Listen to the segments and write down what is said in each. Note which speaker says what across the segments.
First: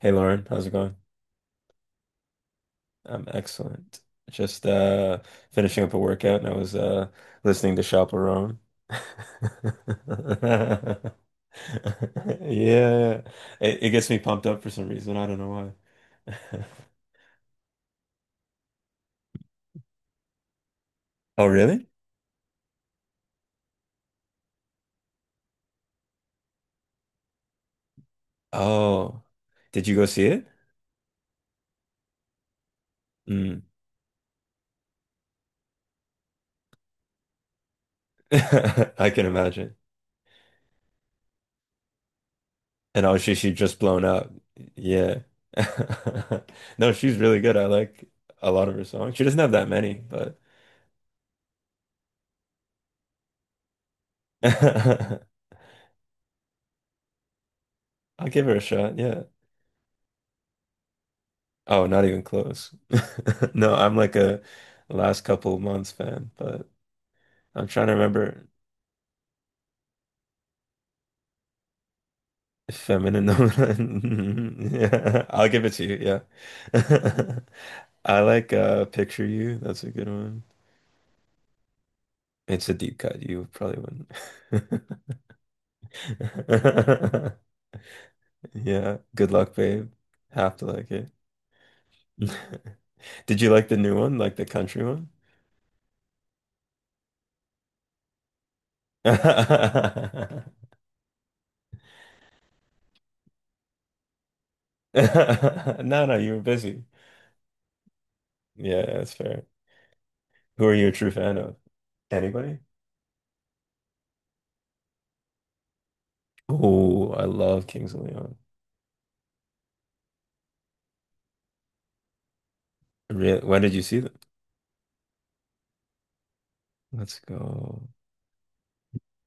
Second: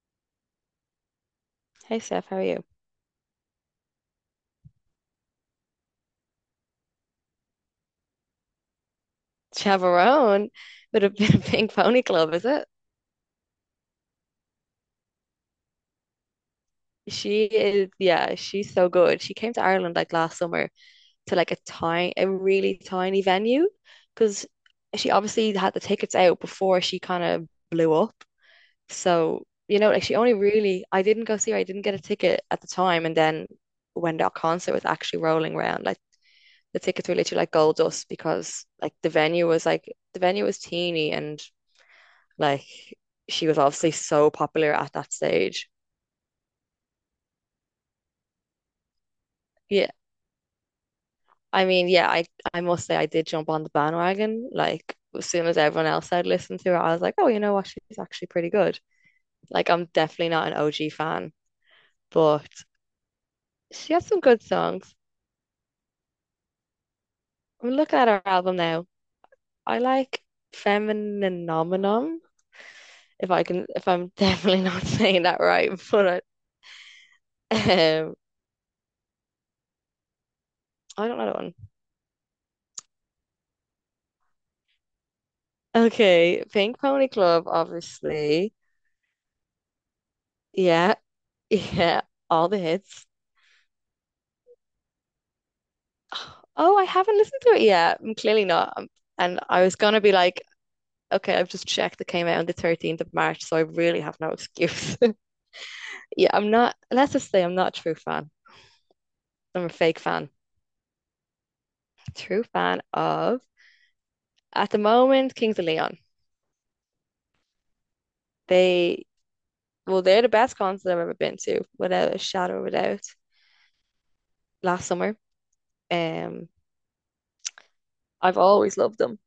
Speaker 1: Hey Lauren, how's it going?
Speaker 2: Hey Steph, how are you?
Speaker 1: I'm excellent. Just finishing up a workout and I was listening to Chaperone.
Speaker 2: Chavarone, but a bit of Pink Pony Club, is it?
Speaker 1: Yeah. It gets me pumped up for some reason. I don't know why.
Speaker 2: She is, yeah, she's so good. She came to Ireland like last summer to
Speaker 1: Oh
Speaker 2: like a
Speaker 1: really?
Speaker 2: tiny, a really tiny venue because she obviously had the tickets out before she kind of blew up.
Speaker 1: Oh.
Speaker 2: So, you
Speaker 1: Did
Speaker 2: know,
Speaker 1: you
Speaker 2: like
Speaker 1: go
Speaker 2: she
Speaker 1: see
Speaker 2: only
Speaker 1: it?
Speaker 2: really, I didn't go see her, I didn't get a ticket at the time. And then
Speaker 1: Mm.
Speaker 2: when that concert was actually rolling around, like the tickets were literally like gold dust because like the
Speaker 1: I can
Speaker 2: venue was
Speaker 1: imagine.
Speaker 2: like, the venue was teeny and like
Speaker 1: And obviously
Speaker 2: she
Speaker 1: she
Speaker 2: was
Speaker 1: just
Speaker 2: obviously
Speaker 1: blown up.
Speaker 2: so popular at that
Speaker 1: Yeah.
Speaker 2: stage.
Speaker 1: No, she's really good. I like a lot of her songs. She doesn't have that
Speaker 2: Yeah,
Speaker 1: many, but
Speaker 2: I mean, yeah, I I must say I did jump on the bandwagon. Like as soon as everyone else had listened to her, I was like, oh, you know what? She's
Speaker 1: I'll
Speaker 2: actually
Speaker 1: give
Speaker 2: pretty
Speaker 1: her a
Speaker 2: good.
Speaker 1: shot. Yeah.
Speaker 2: Like I'm definitely not an OG fan,
Speaker 1: Oh, not even
Speaker 2: but
Speaker 1: close. No,
Speaker 2: she
Speaker 1: I'm
Speaker 2: has
Speaker 1: like
Speaker 2: some good
Speaker 1: a
Speaker 2: songs.
Speaker 1: last couple of months fan, but I'm
Speaker 2: I'm
Speaker 1: trying to
Speaker 2: looking at her
Speaker 1: remember
Speaker 2: album now. I like Femininominum,
Speaker 1: if feminine.
Speaker 2: if I'm definitely not saying
Speaker 1: Yeah,
Speaker 2: that
Speaker 1: I'll give
Speaker 2: right,
Speaker 1: it to you. Yeah.
Speaker 2: but I, um,
Speaker 1: I like Picture You. That's a good one.
Speaker 2: I don't know that one.
Speaker 1: It's a deep cut. You probably wouldn't.
Speaker 2: Okay, Pink Pony Club, obviously.
Speaker 1: Yeah. Good luck, babe. Have to like
Speaker 2: Yeah.
Speaker 1: it.
Speaker 2: Yeah, all the hits.
Speaker 1: Did you like the new one, like the country one?
Speaker 2: Oh, I haven't listened to it yet. I'm clearly not. And I was gonna be like, okay, I've just checked. It came out on the 13th of March, so I really have no excuse.
Speaker 1: No, no,
Speaker 2: Yeah,
Speaker 1: you were
Speaker 2: I'm not.
Speaker 1: busy.
Speaker 2: Let's just say I'm not a true fan.
Speaker 1: Yeah, that's fair.
Speaker 2: I'm a fake fan.
Speaker 1: Who are you a true fan of?
Speaker 2: True
Speaker 1: Anybody?
Speaker 2: fan of at the moment Kings of Leon.
Speaker 1: Oh, I love Kings of Leon.
Speaker 2: They they're the best concert I've ever been to, without a shadow of a doubt.
Speaker 1: Really? When did you see them?
Speaker 2: Last summer, um,
Speaker 1: Let's go.
Speaker 2: I've always loved them.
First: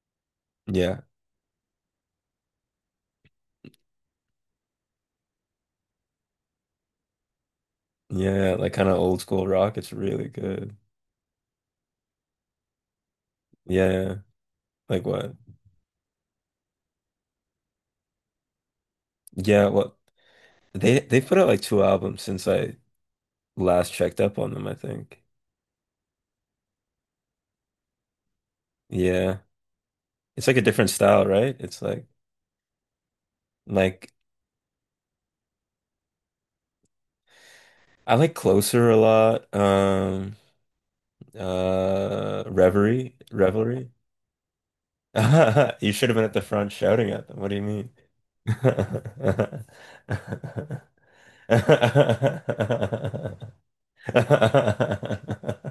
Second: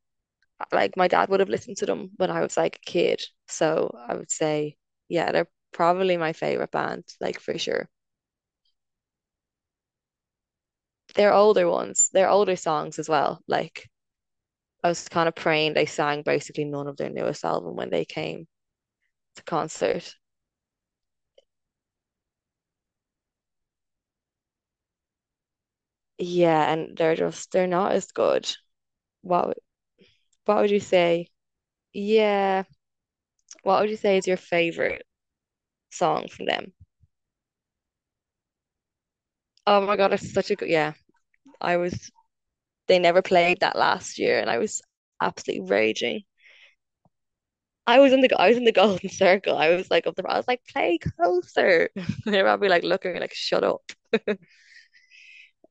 Speaker 2: Like
Speaker 1: Yeah.
Speaker 2: my dad would have listened to them when I was like a kid. So I would say, yeah, they're probably my favorite band, like for sure.
Speaker 1: Yeah, like kind of old school rock. It's really good.
Speaker 2: They're older songs as well. Like
Speaker 1: Yeah. Yeah.
Speaker 2: I
Speaker 1: Like
Speaker 2: was kind
Speaker 1: what?
Speaker 2: of praying they sang basically none of their newest album when they came to
Speaker 1: Yeah, what
Speaker 2: concert.
Speaker 1: they put out like two albums since I last checked up on them, I think.
Speaker 2: Yeah, and they're not as good.
Speaker 1: Yeah.
Speaker 2: What
Speaker 1: It's like
Speaker 2: what
Speaker 1: a
Speaker 2: would you
Speaker 1: different style,
Speaker 2: say?
Speaker 1: right? It's
Speaker 2: Yeah, what would you
Speaker 1: like
Speaker 2: say is your favorite song from them?
Speaker 1: I like Closer a lot.
Speaker 2: Oh my God, it's such a good yeah. I was they
Speaker 1: Reverie,
Speaker 2: never played that
Speaker 1: Revelry.
Speaker 2: last year and I was absolutely
Speaker 1: You should have
Speaker 2: raging.
Speaker 1: been at the front shouting at them. What do you mean?
Speaker 2: I was in the I was in the golden circle.
Speaker 1: I
Speaker 2: I was like, play closer. They were probably like looking at me like, shut up.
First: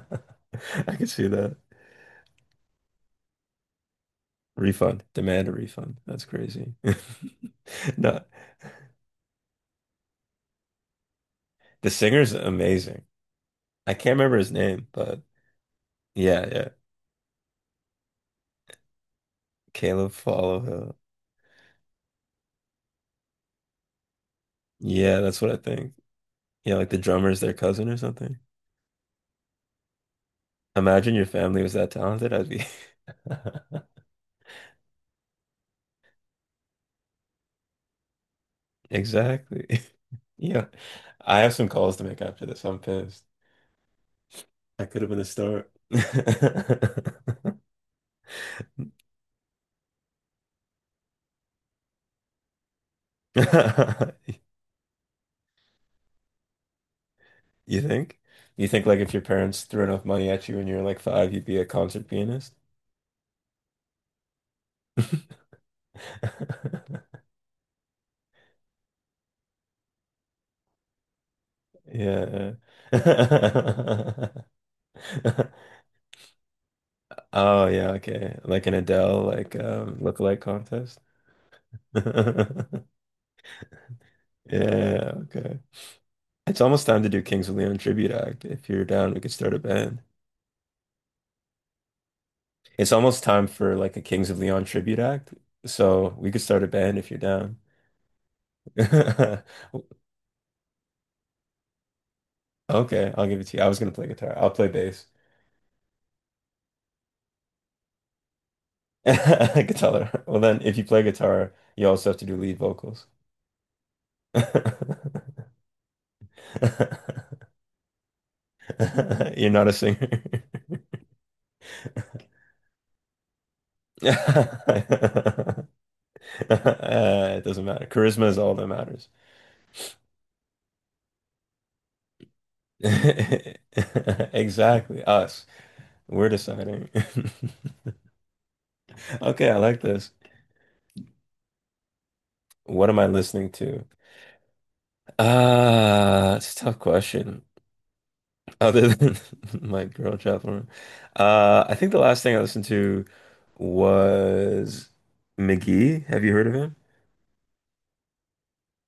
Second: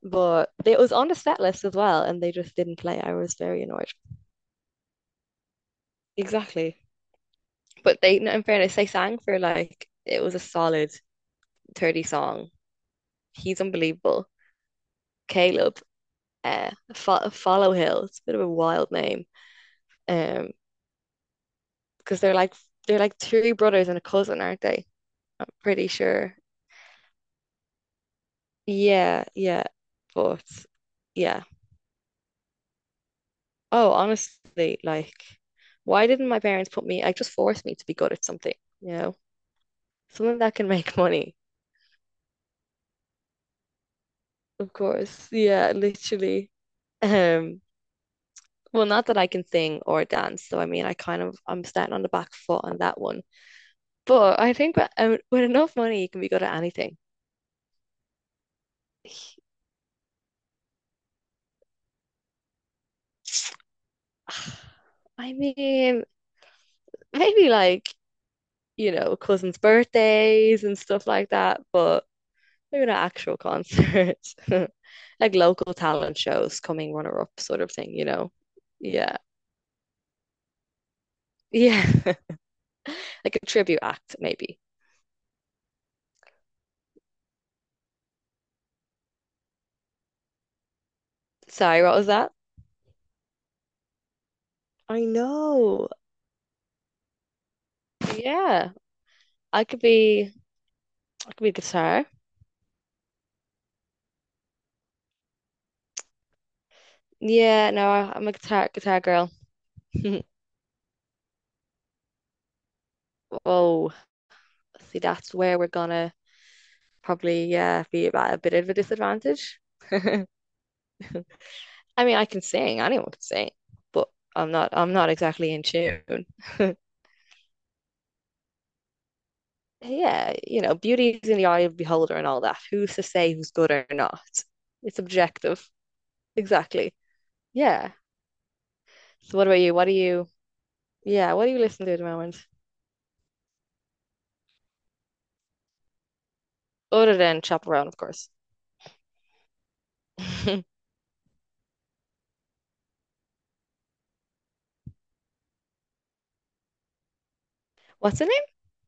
Speaker 2: But it was
Speaker 1: can
Speaker 2: on the
Speaker 1: see
Speaker 2: set
Speaker 1: that.
Speaker 2: list as well, and they just didn't play. I was very annoyed.
Speaker 1: Refund. Demand a refund. That's crazy.
Speaker 2: Exactly. But they,
Speaker 1: No.
Speaker 2: no, in fairness, they sang for like it was a solid
Speaker 1: The
Speaker 2: 30
Speaker 1: singer's
Speaker 2: song.
Speaker 1: amazing.
Speaker 2: He's
Speaker 1: I can't
Speaker 2: unbelievable.
Speaker 1: remember his name, but
Speaker 2: Caleb,
Speaker 1: yeah, yeah.
Speaker 2: Fo Follow Hill. It's a bit of a wild name.
Speaker 1: Caleb
Speaker 2: Um,
Speaker 1: Followill.
Speaker 2: because they're like three brothers and a cousin, aren't they?
Speaker 1: Yeah, that's
Speaker 2: I'm
Speaker 1: what I
Speaker 2: pretty
Speaker 1: think.
Speaker 2: sure.
Speaker 1: Yeah, like the drummer's their cousin or something.
Speaker 2: Yeah, yeah. But
Speaker 1: Imagine your
Speaker 2: yeah.
Speaker 1: family was that talented. I'd be
Speaker 2: Oh, honestly, like, why didn't my parents put me, like, just force me to be good at something, you know?
Speaker 1: exactly.
Speaker 2: Something that
Speaker 1: Yeah,
Speaker 2: can make money,
Speaker 1: I have some calls to make after this. I'm pissed.
Speaker 2: of
Speaker 1: I could have been a
Speaker 2: course.
Speaker 1: start.
Speaker 2: Yeah, literally. Um, well, not that I can sing or dance, so I mean, I'm starting on the back foot on that one. But I think that, with enough money, you can be good at anything.
Speaker 1: You think? You think like if your parents threw enough money at you when you were like five, you'd be a concert pianist?
Speaker 2: I mean, maybe like, you know, cousins' birthdays and stuff like that, but
Speaker 1: Yeah.
Speaker 2: maybe not actual concerts, like local talent shows, coming runner up sort
Speaker 1: Oh
Speaker 2: of
Speaker 1: yeah,
Speaker 2: thing, you know?
Speaker 1: okay. Like an
Speaker 2: Yeah.
Speaker 1: Adele like lookalike contest.
Speaker 2: Yeah. Like a tribute act, maybe.
Speaker 1: Yeah, okay. It's almost time to do Kings of Leon tribute act. If you're down, we could start a band.
Speaker 2: Sorry, what was that?
Speaker 1: It's almost time for like a Kings of Leon tribute
Speaker 2: I
Speaker 1: act.
Speaker 2: know.
Speaker 1: So we could start a band if you're down.
Speaker 2: Yeah. I could be I could be guitar.
Speaker 1: Okay, I'll give it to you. I was gonna play guitar. I'll play bass.
Speaker 2: Yeah, no, I'm a guitar girl.
Speaker 1: Guitar. Well then, if you play guitar, you also have to do lead vocals.
Speaker 2: Whoa. See, that's where we're gonna
Speaker 1: You're
Speaker 2: probably yeah be at a bit of a disadvantage.
Speaker 1: not a singer.
Speaker 2: I mean, I can sing, anyone can sing, but I'm not exactly in tune.
Speaker 1: It doesn't matter. Charisma is all that matters.
Speaker 2: Yeah, you know, beauty is in the eye of the beholder and all that. Who's to say who's good or not? It's
Speaker 1: Exactly. Us.
Speaker 2: objective.
Speaker 1: We're deciding.
Speaker 2: Exactly. Yeah. So what
Speaker 1: Okay, I
Speaker 2: about you?
Speaker 1: like
Speaker 2: What do
Speaker 1: this.
Speaker 2: you, yeah, what do you listen to at the moment?
Speaker 1: What am I listening to? It's a tough
Speaker 2: Other
Speaker 1: question.
Speaker 2: than Chaperone, of course.
Speaker 1: Other than my girl chat room, I think the last thing I listened to was McGee. Have you heard of him?
Speaker 2: What's the name?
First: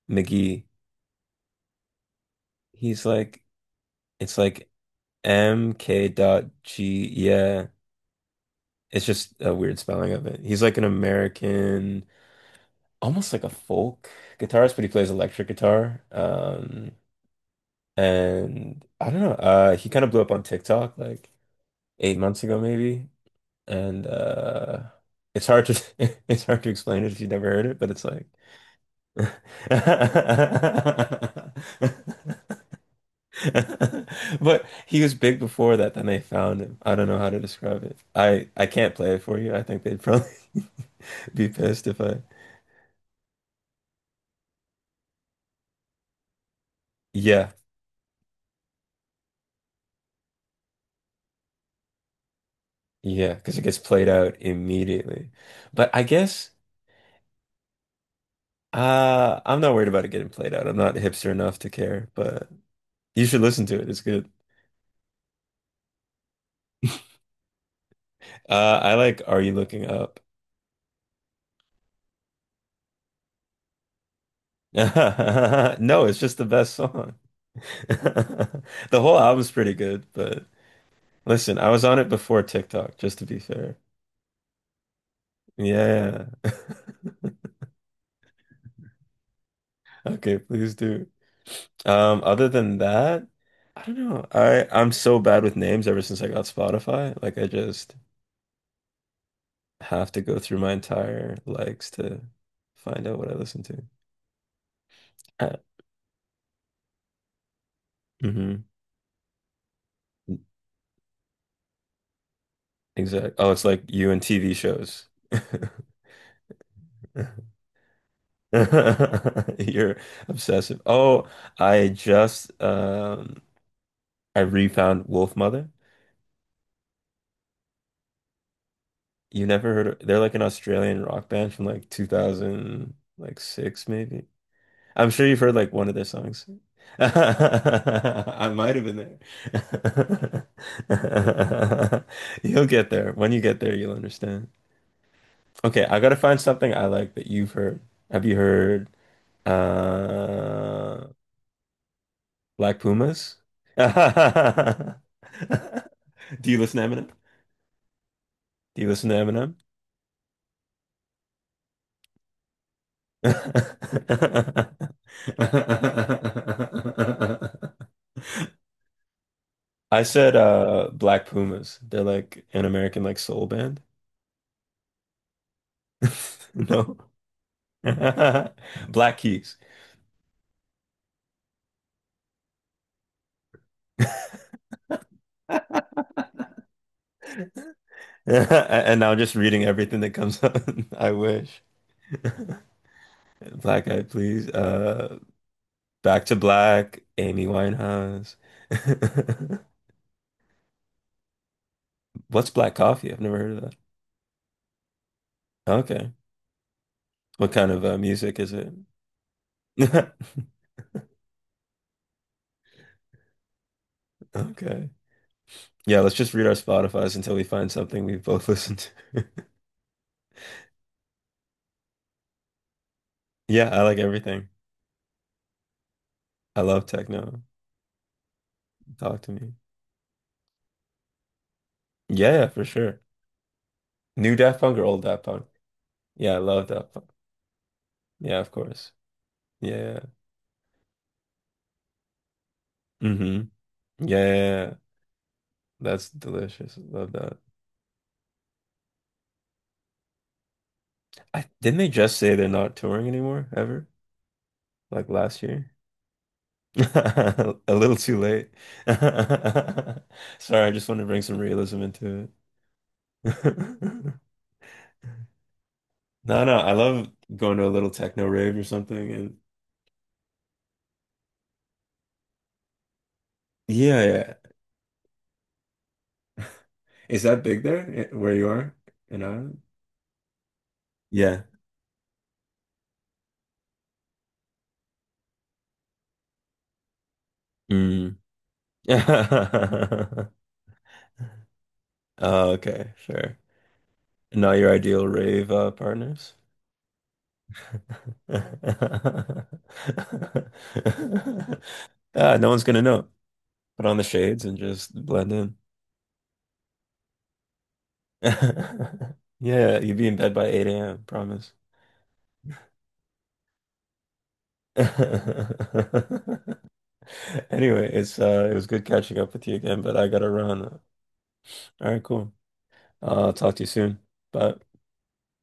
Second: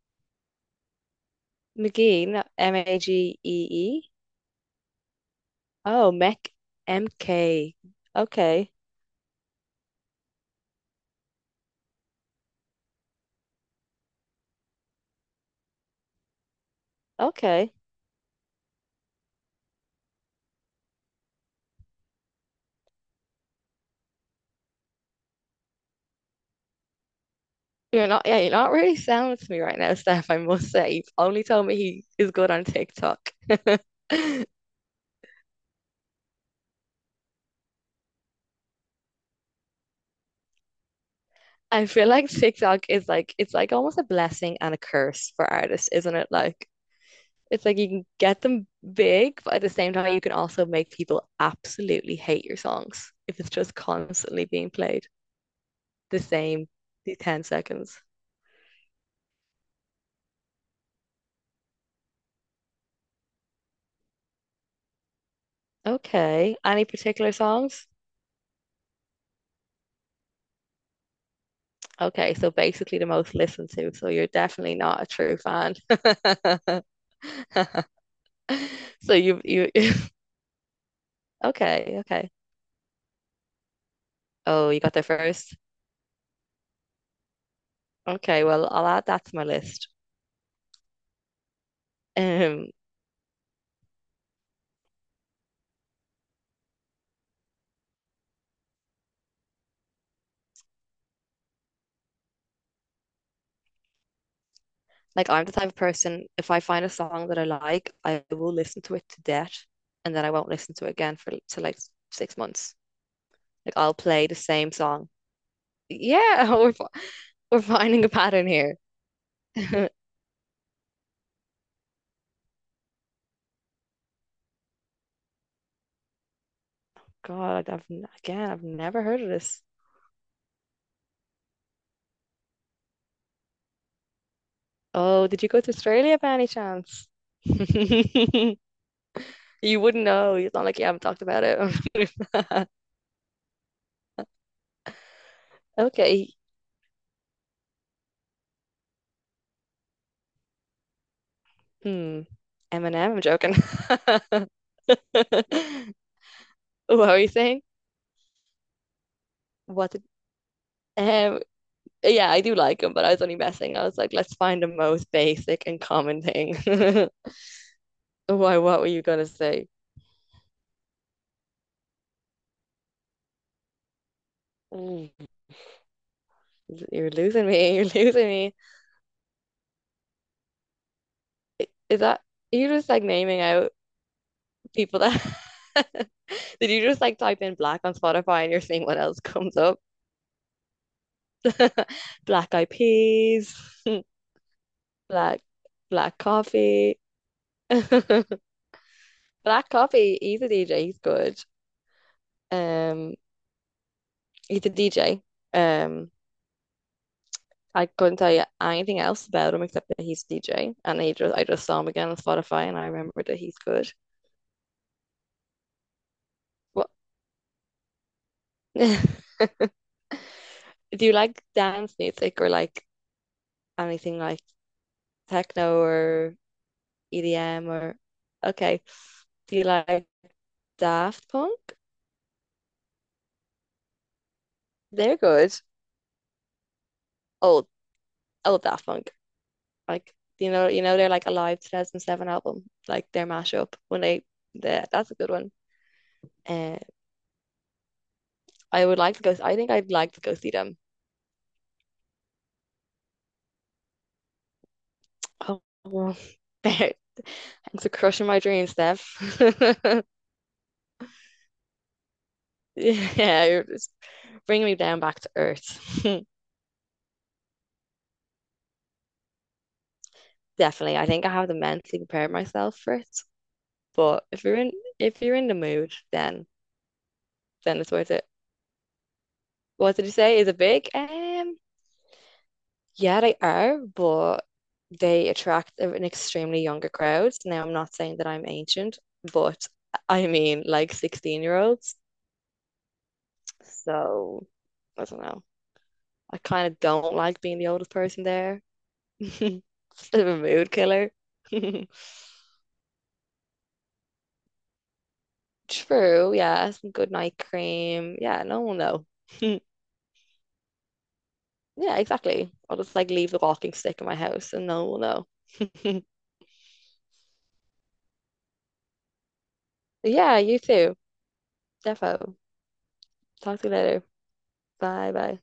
Speaker 1: McGee.
Speaker 2: McGee,
Speaker 1: He's like,
Speaker 2: Magee.
Speaker 1: it's like MK
Speaker 2: Oh,
Speaker 1: dot
Speaker 2: Mech
Speaker 1: G. Yeah,
Speaker 2: M-K. Okay.
Speaker 1: it's just a weird spelling of it. He's like an American, almost like a folk guitarist, but he plays electric guitar.
Speaker 2: Okay.
Speaker 1: And I don't know. He kind of blew up on TikTok like 8 months ago, maybe. And it's hard to it's hard to explain it if you've never heard it, but it's
Speaker 2: You're not,
Speaker 1: like
Speaker 2: yeah, you're not really sounding to me right now, Steph, I must say. You've only told me he is good on TikTok.
Speaker 1: but he was big before that, then they found him. I don't know how to describe it. I can't play it for you. I think they'd probably be pissed
Speaker 2: I
Speaker 1: if
Speaker 2: feel
Speaker 1: I
Speaker 2: like TikTok is like it's like almost a blessing and a curse for artists, isn't it? Like
Speaker 1: yeah.
Speaker 2: it's like you can get them big, but at the same time you can also make people absolutely hate your songs
Speaker 1: Yeah,
Speaker 2: if it's
Speaker 1: because it
Speaker 2: just
Speaker 1: gets played out
Speaker 2: constantly being played
Speaker 1: immediately. But I
Speaker 2: the
Speaker 1: guess
Speaker 2: same the 10 seconds.
Speaker 1: I'm not worried about it getting played out. I'm not hipster enough to care, but you should listen to it. It's good.
Speaker 2: Okay. Any particular songs?
Speaker 1: I like Are You Looking Up?
Speaker 2: Okay, so basically the most listened to, so you're definitely not a true fan.
Speaker 1: No, it's just the best song. The
Speaker 2: So
Speaker 1: whole
Speaker 2: you
Speaker 1: album's
Speaker 2: you
Speaker 1: pretty good, but listen, I was
Speaker 2: okay,
Speaker 1: on it
Speaker 2: okay.
Speaker 1: before TikTok, just to be fair.
Speaker 2: Oh, you got there first.
Speaker 1: Yeah.
Speaker 2: Okay, well, I'll add that to my list.
Speaker 1: Okay, please do. Other
Speaker 2: Um,
Speaker 1: than that, I don't know. I'm so bad with names ever since I got Spotify. Like I just have to go through my entire likes to find out what I listen to.
Speaker 2: like I'm the
Speaker 1: Uh,
Speaker 2: type of person, if I find a song that I like, I will
Speaker 1: mm-hmm.
Speaker 2: listen to it to death and then I won't listen to it again for to like 6 months.
Speaker 1: Exactly. Oh, it's
Speaker 2: Like
Speaker 1: like
Speaker 2: I'll
Speaker 1: you and
Speaker 2: play the
Speaker 1: TV
Speaker 2: same
Speaker 1: shows.
Speaker 2: song. Yeah, we're fi- we're finding a pattern here.
Speaker 1: You're obsessive. Oh, I just I refound Wolf Mother.
Speaker 2: God, I've never heard of
Speaker 1: You
Speaker 2: this.
Speaker 1: never heard of, they're like an Australian rock band from like 2000 like six maybe. I'm
Speaker 2: Oh,
Speaker 1: sure you've
Speaker 2: did you
Speaker 1: heard
Speaker 2: go to
Speaker 1: like one of their
Speaker 2: Australia by any
Speaker 1: songs.
Speaker 2: chance?
Speaker 1: I might have been
Speaker 2: You wouldn't know. It's not like you haven't talked about it.
Speaker 1: there. You'll get there. When you get there, you'll understand. Okay, I gotta
Speaker 2: Okay.
Speaker 1: find something I like that you've heard. Have you heard uh
Speaker 2: Hmm.
Speaker 1: Black
Speaker 2: Eminem, I'm
Speaker 1: Pumas?
Speaker 2: joking.
Speaker 1: Do you listen to
Speaker 2: What
Speaker 1: Eminem?
Speaker 2: were you saying?
Speaker 1: Do you listen to Eminem?
Speaker 2: What did, um, yeah, I do like him, but I was only messing. I was like, let's find the most basic and common thing. Why, what were you gonna say?
Speaker 1: I said Black Pumas. They're like an American like soul band.
Speaker 2: Mm.
Speaker 1: No.
Speaker 2: You're losing me.
Speaker 1: Black Keys.
Speaker 2: Is that you just like naming out people that did you just like type in black on Spotify and you're seeing what
Speaker 1: And now I'm
Speaker 2: else
Speaker 1: just
Speaker 2: comes
Speaker 1: reading
Speaker 2: up?
Speaker 1: everything that comes up. I wish.
Speaker 2: Black
Speaker 1: Black
Speaker 2: Eyed Peas,
Speaker 1: Eyed Please.
Speaker 2: black black
Speaker 1: Back to
Speaker 2: coffee.
Speaker 1: Black, Amy Winehouse.
Speaker 2: Black coffee, he's a DJ, he's good.
Speaker 1: What's black coffee?
Speaker 2: Um,
Speaker 1: I've never heard of
Speaker 2: he's a DJ. Um
Speaker 1: okay. What kind of
Speaker 2: I couldn't tell
Speaker 1: music
Speaker 2: you
Speaker 1: is it?
Speaker 2: anything else about him except that he's a DJ, and he just I just saw him again on Spotify, and I remember that he's good.
Speaker 1: Okay. Yeah, let's just read our
Speaker 2: What
Speaker 1: Spotifys until we find something we both listen
Speaker 2: do
Speaker 1: to.
Speaker 2: you like dance music or like
Speaker 1: Yeah, I like
Speaker 2: anything like
Speaker 1: everything.
Speaker 2: techno or
Speaker 1: I love techno.
Speaker 2: EDM or okay?
Speaker 1: Talk to me.
Speaker 2: Do you like Daft Punk?
Speaker 1: Yeah, yeah, for sure. New Daft Punk or old
Speaker 2: They're
Speaker 1: Daft Punk?
Speaker 2: good.
Speaker 1: Yeah, I love Daft Punk.
Speaker 2: Old
Speaker 1: Yeah, of
Speaker 2: Old Daft
Speaker 1: course.
Speaker 2: Punk,
Speaker 1: Yeah.
Speaker 2: like you know they're like a live 2007 album, like their
Speaker 1: Yeah,
Speaker 2: mashup when
Speaker 1: mm-hmm. Yeah,
Speaker 2: they,
Speaker 1: yeah, yeah.
Speaker 2: they that's a good one.
Speaker 1: That's delicious.
Speaker 2: Uh,
Speaker 1: Love that.
Speaker 2: I would like to go. I think I'd like to go see them.
Speaker 1: I didn't they just say they're not touring anymore ever? Like last
Speaker 2: Oh,
Speaker 1: year?
Speaker 2: well, they're
Speaker 1: A
Speaker 2: it's for
Speaker 1: little too
Speaker 2: crushing my
Speaker 1: late.
Speaker 2: dreams, Dev.
Speaker 1: Sorry, I just want to bring some realism into it.
Speaker 2: Yeah, you're just bringing me down back to earth.
Speaker 1: No, no, I love going to a little techno rave or something. And
Speaker 2: Definitely. I think I have to mentally prepare myself for it. But
Speaker 1: yeah,
Speaker 2: if you're in the mood,
Speaker 1: yeah.
Speaker 2: then
Speaker 1: Is that big
Speaker 2: it's
Speaker 1: there
Speaker 2: worth
Speaker 1: eh,
Speaker 2: it.
Speaker 1: where you are in Ireland?
Speaker 2: What did you say? Is it big?
Speaker 1: Yeah.
Speaker 2: Yeah, they are, but they attract an extremely younger crowd. Now, I'm not
Speaker 1: Mm.
Speaker 2: saying that I'm ancient, but I mean like 16-year-olds year olds.
Speaker 1: Oh, okay, sure.
Speaker 2: So
Speaker 1: Not your
Speaker 2: I
Speaker 1: ideal
Speaker 2: don't know.
Speaker 1: rave partners?
Speaker 2: I kind of don't like being the oldest person there. Bit of a mood killer.
Speaker 1: Ah, no one's gonna know. Put on the shades and just blend in.
Speaker 2: True, yeah. Some good night cream. Yeah, no one will know.
Speaker 1: Yeah, you'd be in bed by 8 a.m., promise.
Speaker 2: Yeah, exactly. I'll just like leave the walking stick in my house and no one will
Speaker 1: Anyway,
Speaker 2: know.
Speaker 1: it's it was good catching up with you again, but I gotta
Speaker 2: Yeah, you
Speaker 1: run. All
Speaker 2: too.
Speaker 1: right, cool.
Speaker 2: Defo.
Speaker 1: I'll talk
Speaker 2: Talk
Speaker 1: to you
Speaker 2: to you
Speaker 1: soon.
Speaker 2: later.
Speaker 1: Bye.
Speaker 2: Bye bye.